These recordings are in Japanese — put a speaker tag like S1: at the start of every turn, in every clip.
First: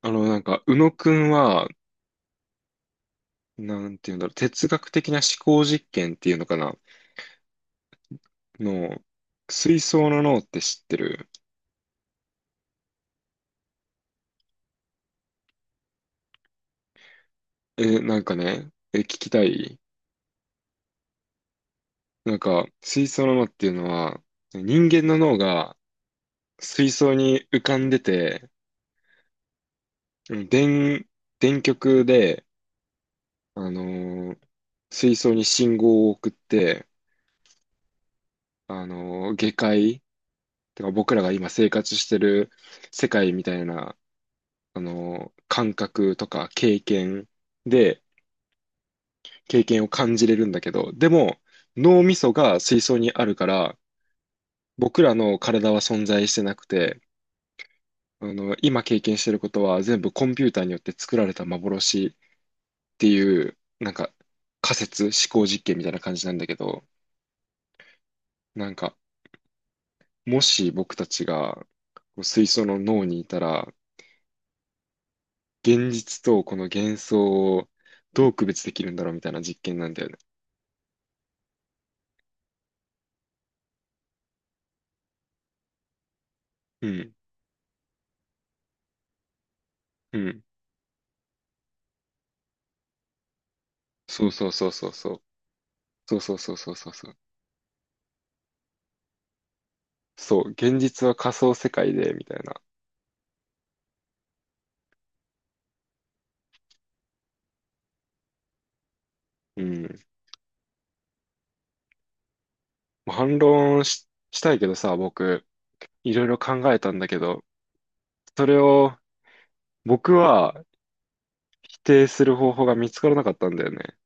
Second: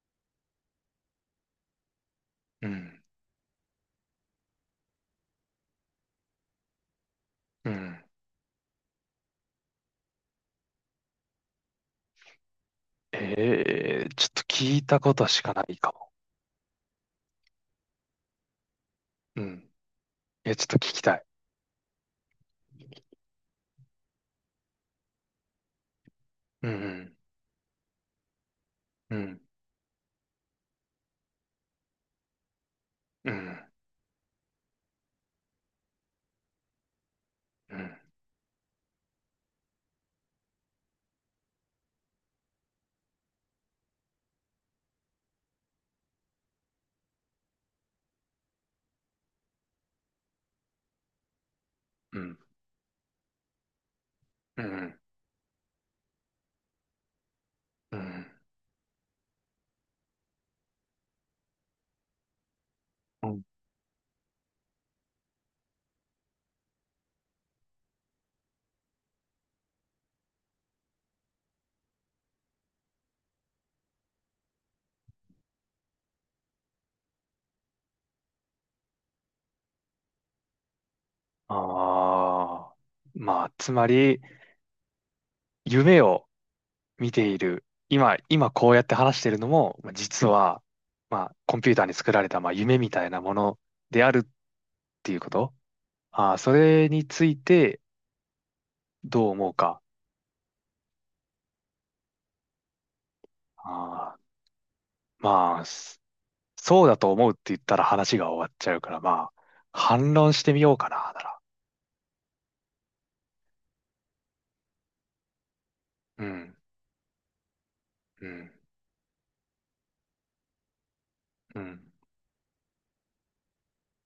S1: 宇野くんは、
S2: うん。
S1: なんていうんだろう、哲学的な思考実験っていうのかな、
S2: うん。
S1: の、水槽の脳って知ってる？
S2: ええ、ちょっと聞いたことしかないかも。
S1: え、なんかね、え、聞きた
S2: うん。
S1: い。
S2: え、ちょっと聞きたい。
S1: 水槽の脳っていうのは、人間の脳が
S2: う
S1: 水槽
S2: ん。
S1: に浮かんでて、
S2: うん。
S1: うん電、電極で、
S2: うん。
S1: あのー水槽に信号を送って、
S2: うん。
S1: あのー下界、てか僕らが今生活してる世界みたいな、あの、感覚とか経験で、経験を感じれるんだけど、でも、脳み
S2: う
S1: そ
S2: ん。
S1: が水槽にあるから、
S2: うん。
S1: 僕らの体は存在してなくて、
S2: う
S1: あ
S2: ん。
S1: の、今経験してることは全部コンピューターによって作られた幻って
S2: う
S1: い
S2: ん。
S1: う、仮説、思考実験みたいな感じなんだけど、なんか、もし僕たちがこう水槽の脳にいたら、現実とこの幻想をどう区別できるんだろうみたいな実験なんだよね。
S2: ああ。まあ、つまり、夢を
S1: う
S2: 見
S1: ん。
S2: ている。今こうやって話しているのも、まあ
S1: う
S2: 実
S1: ん。
S2: は、まあ、コンピューターに作られた、まあ、夢みたいなものである
S1: そ
S2: っ
S1: うそうそうそうそ
S2: ていう
S1: う。
S2: こと。
S1: そうそ
S2: あ
S1: う
S2: あ、
S1: そ
S2: そ
S1: うそうそ
S2: れ
S1: う
S2: に
S1: そう。
S2: ついてどう思うか。
S1: そう、現実は仮想世界で、みたいな。
S2: ああ、まあ、そうだと思うって言ったら話が終わっちゃうから、まあ、
S1: うん。も
S2: 反論してみようかな、なら。
S1: う反論し、したいけどさ、僕、いろ
S2: う
S1: いろ
S2: ん、
S1: 考えたんだけど、
S2: う
S1: そ
S2: ん、
S1: れを僕は
S2: う
S1: 否
S2: ん。
S1: 定する方法が見つからなかったんだよね。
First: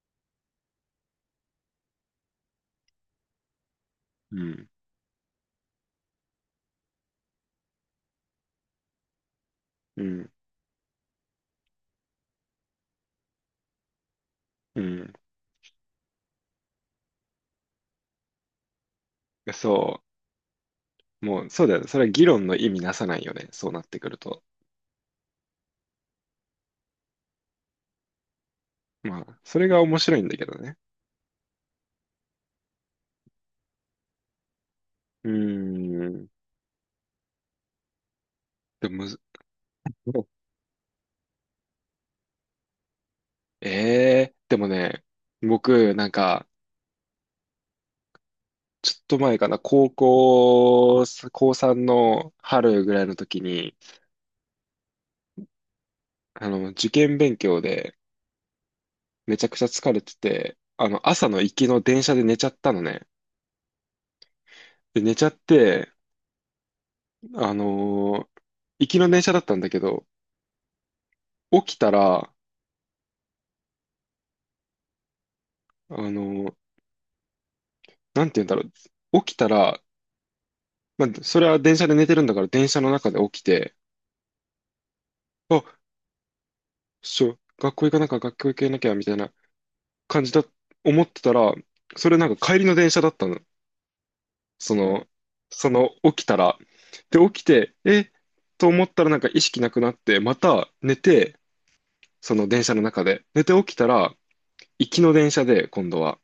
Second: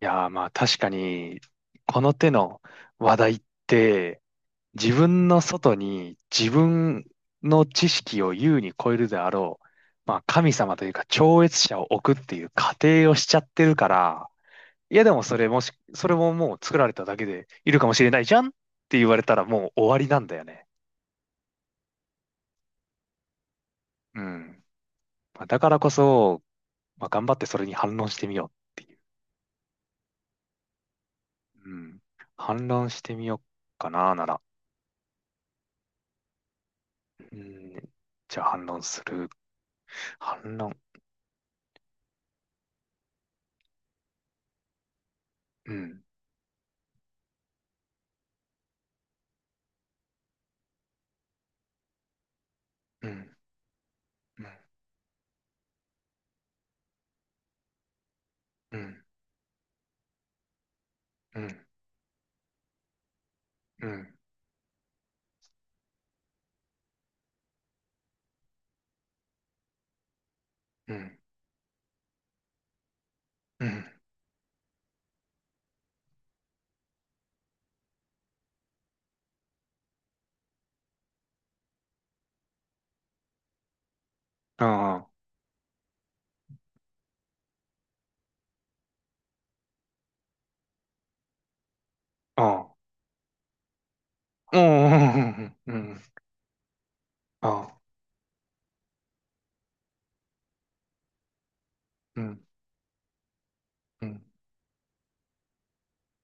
S2: いやー、まあ確かに、この手の話題って、
S1: うん。
S2: 自分の外に自分の知識を優に超えるであろう、
S1: う
S2: まあ
S1: ん。
S2: 神様というか超越者を置くっていう仮定をしちゃってるから、
S1: う
S2: いやで
S1: ん。
S2: もそれももう作られただけでいるかもしれないじゃんって言われたらも
S1: そ
S2: う終わりなんだよね。
S1: う。もう、そうだよね。それは議論の意味なさないよね。そうなってくる
S2: う
S1: と。
S2: ん。まあだからこそ、まあ、頑張ってそれに反論してみようっていう。
S1: まあ、それが面白いんだけどね。
S2: うん。反論してみようかな、なら。
S1: うーん。
S2: うん。じゃあ反論
S1: でも
S2: す
S1: むず、
S2: る。反論。
S1: ええー、でもね、
S2: う
S1: 僕、
S2: ん。
S1: ちょっと前かな、高3の春ぐらい
S2: う
S1: の
S2: ん。
S1: 時に、
S2: うん。
S1: あの、受験勉強で
S2: うん。
S1: めちゃくちゃ疲れてて、あの、朝の
S2: う
S1: 行き
S2: ん。
S1: の電車で寝ちゃったのね。
S2: う
S1: で、寝ちゃって、あのー行きの電車だったんだけど、
S2: ん。
S1: 起きたら、
S2: うん。
S1: あのーなんて言うんだろう。起きたら、まあ、それは電車で寝てるんだから電車の中で起きて、
S2: あ
S1: あ、学校行かなきゃ、学校行けなきゃ、みたいな感じだ、思ってたら、それなん
S2: あ。
S1: か帰
S2: あ
S1: り
S2: あ。
S1: の電車だったの。
S2: う
S1: その、
S2: ん。
S1: そ
S2: う
S1: の
S2: ん。
S1: 起きたら。で、起き
S2: あ
S1: て、
S2: あ。
S1: えと思ったらなんか意識なくなって、また寝て、
S2: う
S1: そ
S2: ん。
S1: の電車の中で。寝て起きた
S2: う
S1: ら、
S2: ん。
S1: 行きの電車で、今度は。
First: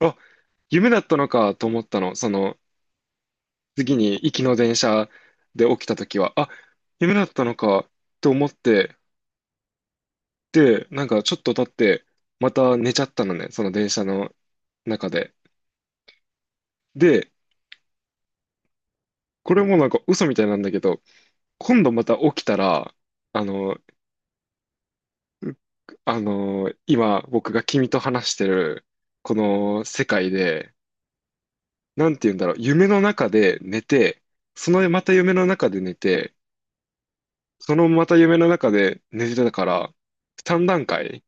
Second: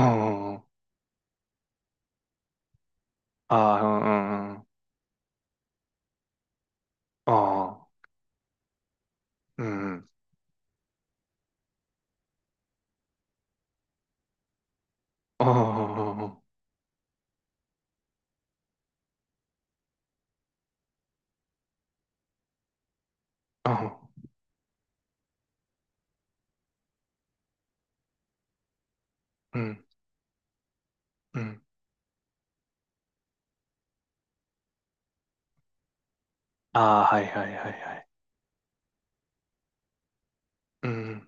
S1: あ、夢だったのかと思ったの。その、
S2: あ。
S1: 次に行き
S2: ああ。
S1: の
S2: うん。
S1: 電車で起きた時は、あ、夢だっ
S2: あ
S1: たのか
S2: あ。
S1: と思って、
S2: うん。
S1: で、なんかちょっと経って、また寝ちゃったのね、その電車の中で。
S2: ああ。
S1: で、これもなんか嘘みたいなんだけど、今度また起きたら、あ
S2: あ
S1: の、
S2: あ。
S1: う今僕が君と話してるこ
S2: う
S1: の
S2: ん。
S1: 世界で、
S2: うん。
S1: なんて言うんだろう、夢の中で寝て、そのまた夢の中で寝て、
S2: ああ。はいはいはい
S1: その
S2: は
S1: ま
S2: い。
S1: た夢の中で寝てたから、3段
S2: う
S1: 階
S2: ん。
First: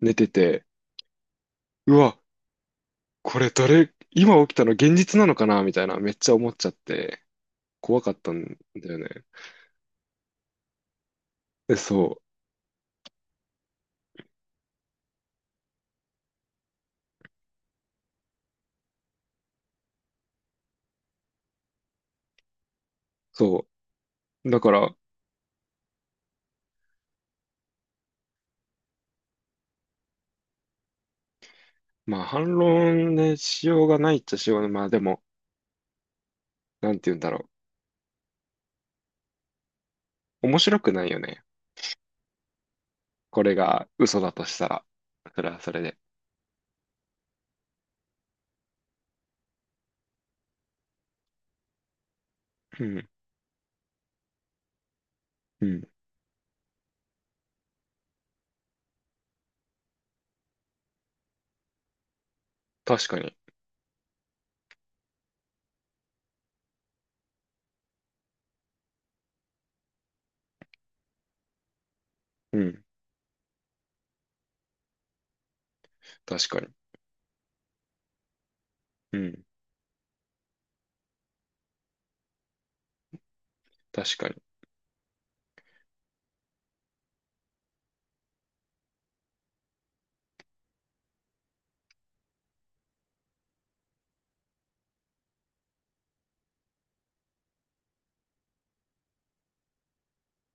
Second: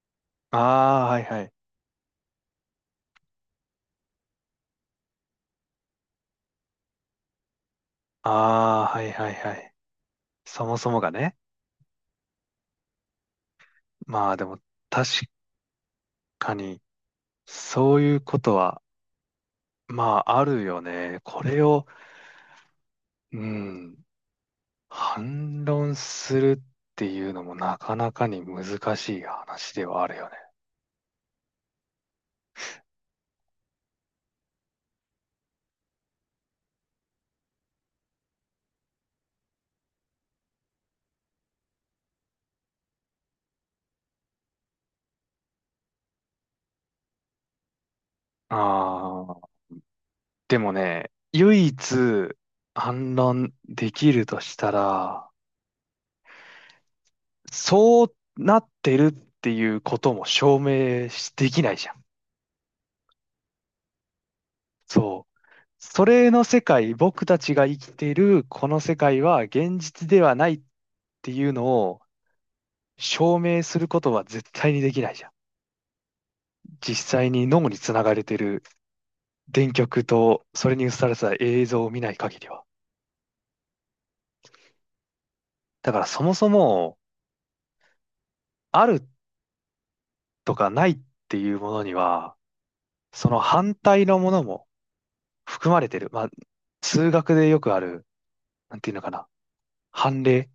S1: 寝て
S2: あ
S1: て、
S2: あ。はいはい。
S1: うわ、これどれ、今起きたの現実なのかなみたいな、めっちゃ思っちゃって、怖かったん
S2: あ
S1: だ
S2: あ。
S1: よ
S2: は
S1: ね。
S2: いはいはい。そもそもがね。
S1: え、そう、
S2: まあでも確かにそういうことはまああるよね。これを、う
S1: そ
S2: ん、
S1: う。だから、
S2: 反論するっていうのもなかなかに難しい話ではあるよね。
S1: まあ反論ね、しようがないっちゃしようがない。まあでも、なんて言うんだろう。面白くないよね。これが嘘だとしたら、それはそれで。
S2: ああ、でもね、唯一
S1: うん、
S2: 反論できるとしたら、
S1: うん、
S2: そうなってるっていうことも証明しできないじゃん。
S1: 確かに。
S2: そう。それの世界、僕たちが生きているこの世界は現実ではないっていうのを
S1: うん、
S2: 証明することは絶対にできないじゃん。
S1: 確かに。
S2: 実際に脳につながれてる
S1: うん、
S2: 電極とそれに映された映像を見ない限りは。
S1: 確かに。
S2: だからそもそもあるとかないっていうものには、その反対のものも含まれてる。まあ、数学でよくある、なんていうのかな。反例。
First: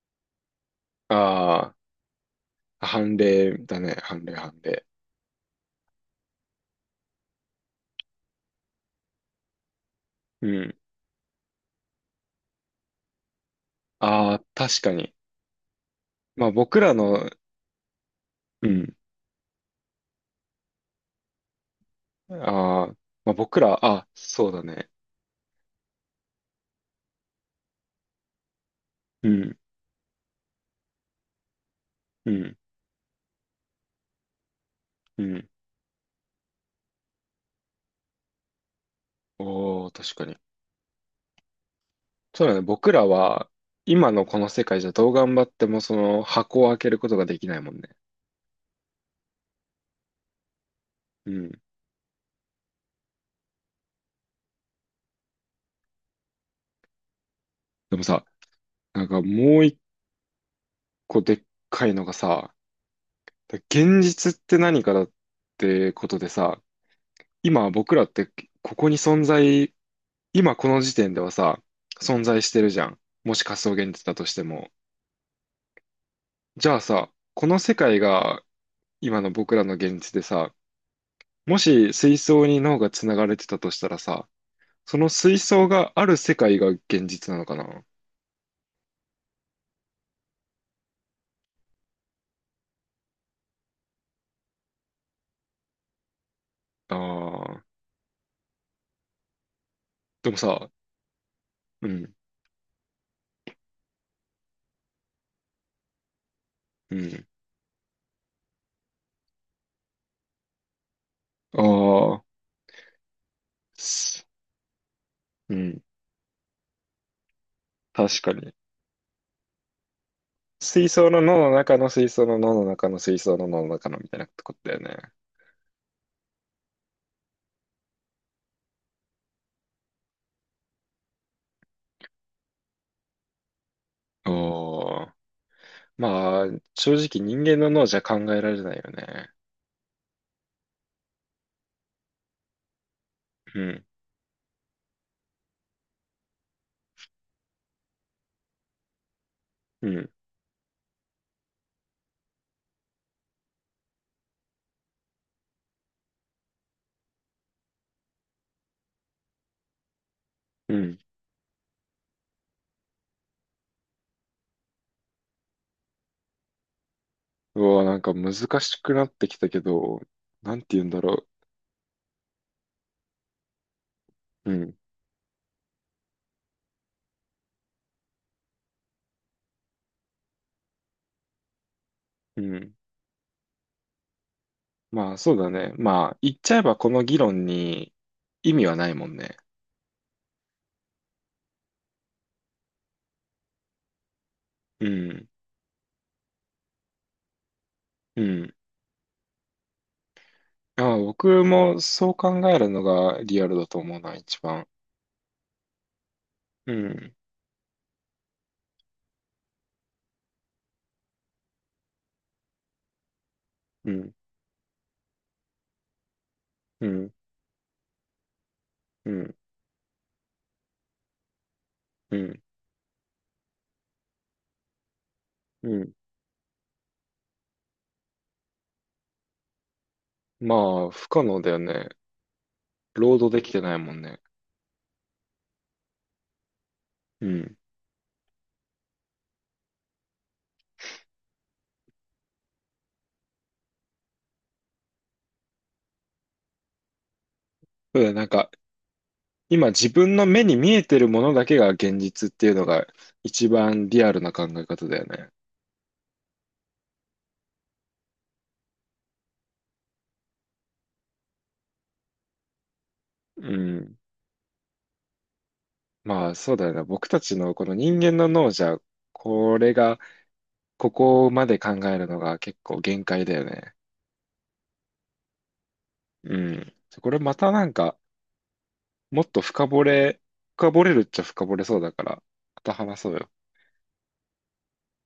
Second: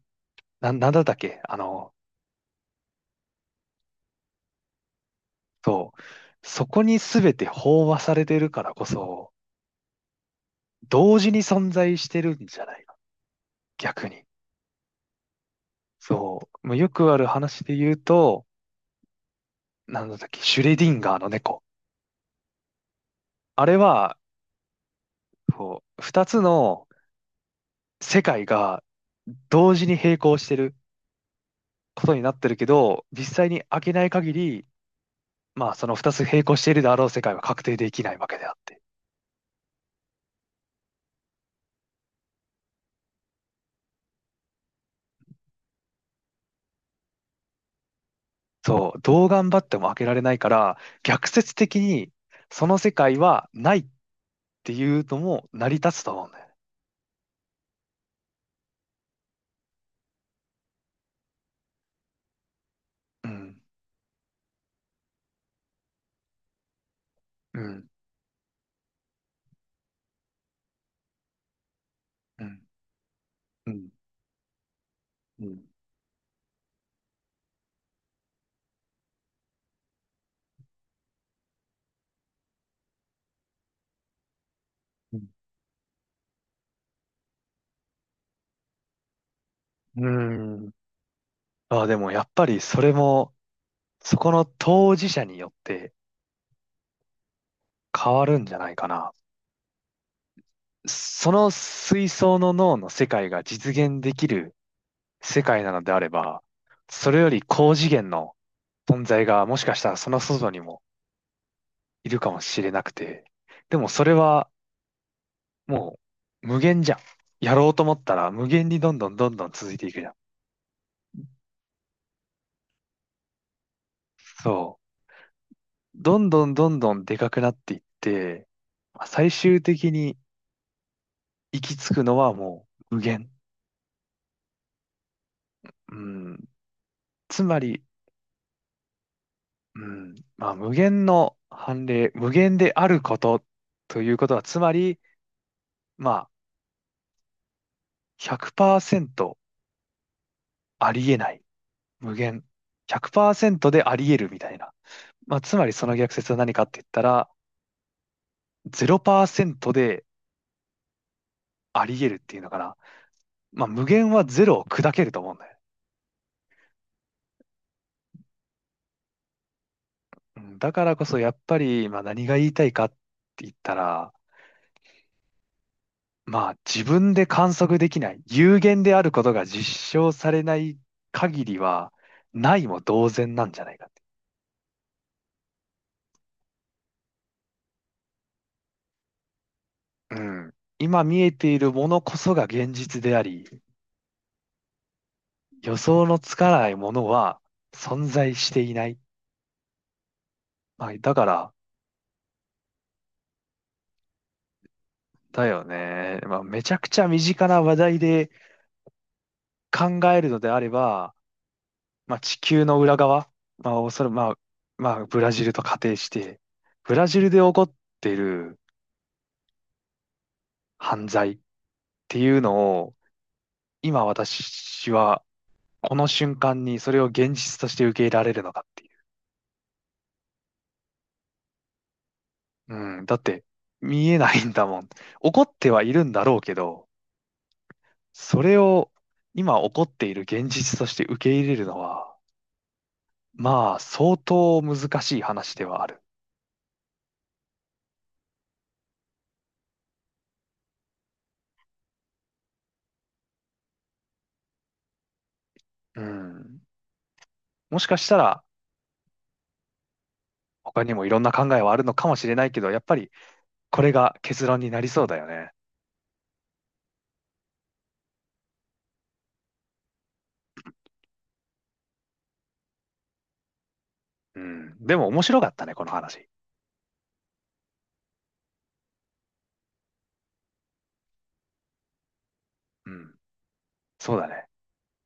S2: なんだったっけ
S1: ああ、判例だね、判例、判例。
S2: そう。そこに全て飽和されてるからこそ、
S1: うん、
S2: 同時に存在してるんじゃないか。逆に。
S1: ああ、確かに。ま
S2: そ
S1: あ
S2: う。もう
S1: 僕
S2: よ
S1: ら
S2: くある
S1: の、
S2: 話で言うと、
S1: うん、
S2: なんだったっけ、シュレディンガーの猫。
S1: ああ、まあ僕
S2: あれ
S1: ら、あ、
S2: は、
S1: そうだね。
S2: そう、二つの世界が
S1: うん、
S2: 同時に並行してることに
S1: う
S2: なってる
S1: ん、
S2: けど、実際に開けない限り、
S1: うん。
S2: まあその二つ並行しているであろう世界は確定できないわけであって。
S1: おお、確かに。そうだね、僕らは、今のこの世界じゃどう頑張ってもその箱を開けることができないもんね。
S2: そう。どう頑張っても開けられないから、逆
S1: うん。
S2: 説的にその世界はないっていうのも成り立つと思うんだよね。
S1: でもさ、なんかもう一個でっかいのがさ、
S2: う
S1: だ
S2: ん。
S1: 現実って何かだってことでさ、
S2: う
S1: 今
S2: ん。
S1: 僕らってここに存在、今この時点ではさ、存在
S2: う
S1: して
S2: ん。
S1: るじゃん。もし仮
S2: う
S1: 想
S2: ん。
S1: 現実だとしても。
S2: うん。
S1: じゃあさ、この世界が今の僕らの現実でさ、もし水槽に脳が繋がれてたとしたらさ、その
S2: うん。
S1: 水槽がある世界が現実なのかな？
S2: うん。まあでもやっぱりそれも、そこの当事者によって
S1: ああー、
S2: 変わるんじゃないかな。
S1: でもさ、
S2: その
S1: う
S2: 水
S1: ん、
S2: 槽の脳の世界が実現できる世界なのであれば、
S1: う
S2: それ
S1: ん、
S2: より高次元の存在がもしかしたらその外にも
S1: あ
S2: いる
S1: あ、
S2: かもしれなくて、でもそれ
S1: す
S2: は
S1: うん、
S2: もう無限じゃん。やろうと思った
S1: 確
S2: ら
S1: か
S2: 無
S1: に。
S2: 限にどんどん続いていくじゃん。
S1: 水槽の脳の中の水槽の脳の中の水槽の脳の中のみたいなことだ
S2: そ
S1: よ
S2: う。
S1: ね。
S2: どんどんでかくなっていって、まあ最終的に行き着くのはもう無限。
S1: おー。
S2: うん。
S1: まあ、正直人
S2: つ
S1: 間
S2: ま
S1: の
S2: り、
S1: 脳じゃ考えられないよね。
S2: うん。まあ、無限の判例、無限であること
S1: うん、
S2: ということは、つまり、まあ、100%
S1: うん、
S2: ありえない。無限。100%でありえるみたいな。まあ、つまりその逆説は何かって言ったら、0%で
S1: うん。
S2: ありえるっていうのかな。まあ、無限はゼロを砕けると思うんだよ。
S1: うわ、なんか難しくなってきたけど、
S2: う
S1: なん
S2: ん、
S1: て
S2: だ
S1: 言う
S2: か
S1: ん
S2: ら
S1: だ
S2: こそ
S1: ろ
S2: やっぱり、まあ、何が言いたいかって言ったら、
S1: う。うん、
S2: まあ自分で観測できない、有限であることが実証されない限りは、
S1: う
S2: ない
S1: ん。
S2: も同然なんじゃないかって。
S1: まあ、そうだね。まあ、言っちゃえばこの議論に意味はないもんね。
S2: うん。今見えているものこそが現実であり、
S1: うん、
S2: 予想のつかないものは存
S1: う
S2: 在し
S1: ん。
S2: ていない。ま
S1: あ
S2: あ、だか
S1: 僕
S2: ら、
S1: もそう考えるのがリアルだと思うな、一番。
S2: だよね。まあ、め
S1: う
S2: ちゃくちゃ
S1: ん、
S2: 身近な話題で考えるのであれば、まあ、地球の裏側、まあ、お
S1: う
S2: そら
S1: ん、
S2: く、まあ、ブラジルと仮定して、
S1: う
S2: ブラ
S1: ん、
S2: ジルで起こってる
S1: うん、
S2: 犯罪っ
S1: う
S2: てい
S1: ん。
S2: うのを、今私は、
S1: うん
S2: この瞬間にそれを現実として受け入れられるのかっていう。
S1: まあ、不可能だよね。
S2: うん、だ
S1: 労
S2: っ
S1: 働で
S2: て、
S1: きてないもん
S2: 見え
S1: ね。
S2: ないんだもん。起こってはいるんだろうけど、
S1: うん。
S2: それを今起こっている現実として受け入れるのは、まあ、相当難しい話ではある。
S1: そうだよね、なんか、今自分の目に見えてるものだけが現実っていうのが一番リアルな考え方だよね。
S2: うん。もしかしたら、他にもいろんな考えはあるのかもしれないけど、やっぱり、
S1: う
S2: これ
S1: ん。
S2: が結論になりそうだよね。
S1: まあ、そうだよね。僕たちのこの人間の脳じゃ、これが、ここまで考えるのが結構限界だよね。
S2: うん。でも面白かったね、この話。
S1: うん。これまたなんか、もっと深掘れ、深掘れるっちゃ深掘れそうだから、また
S2: う
S1: 話そう
S2: ん。
S1: よ。
S2: そうだね。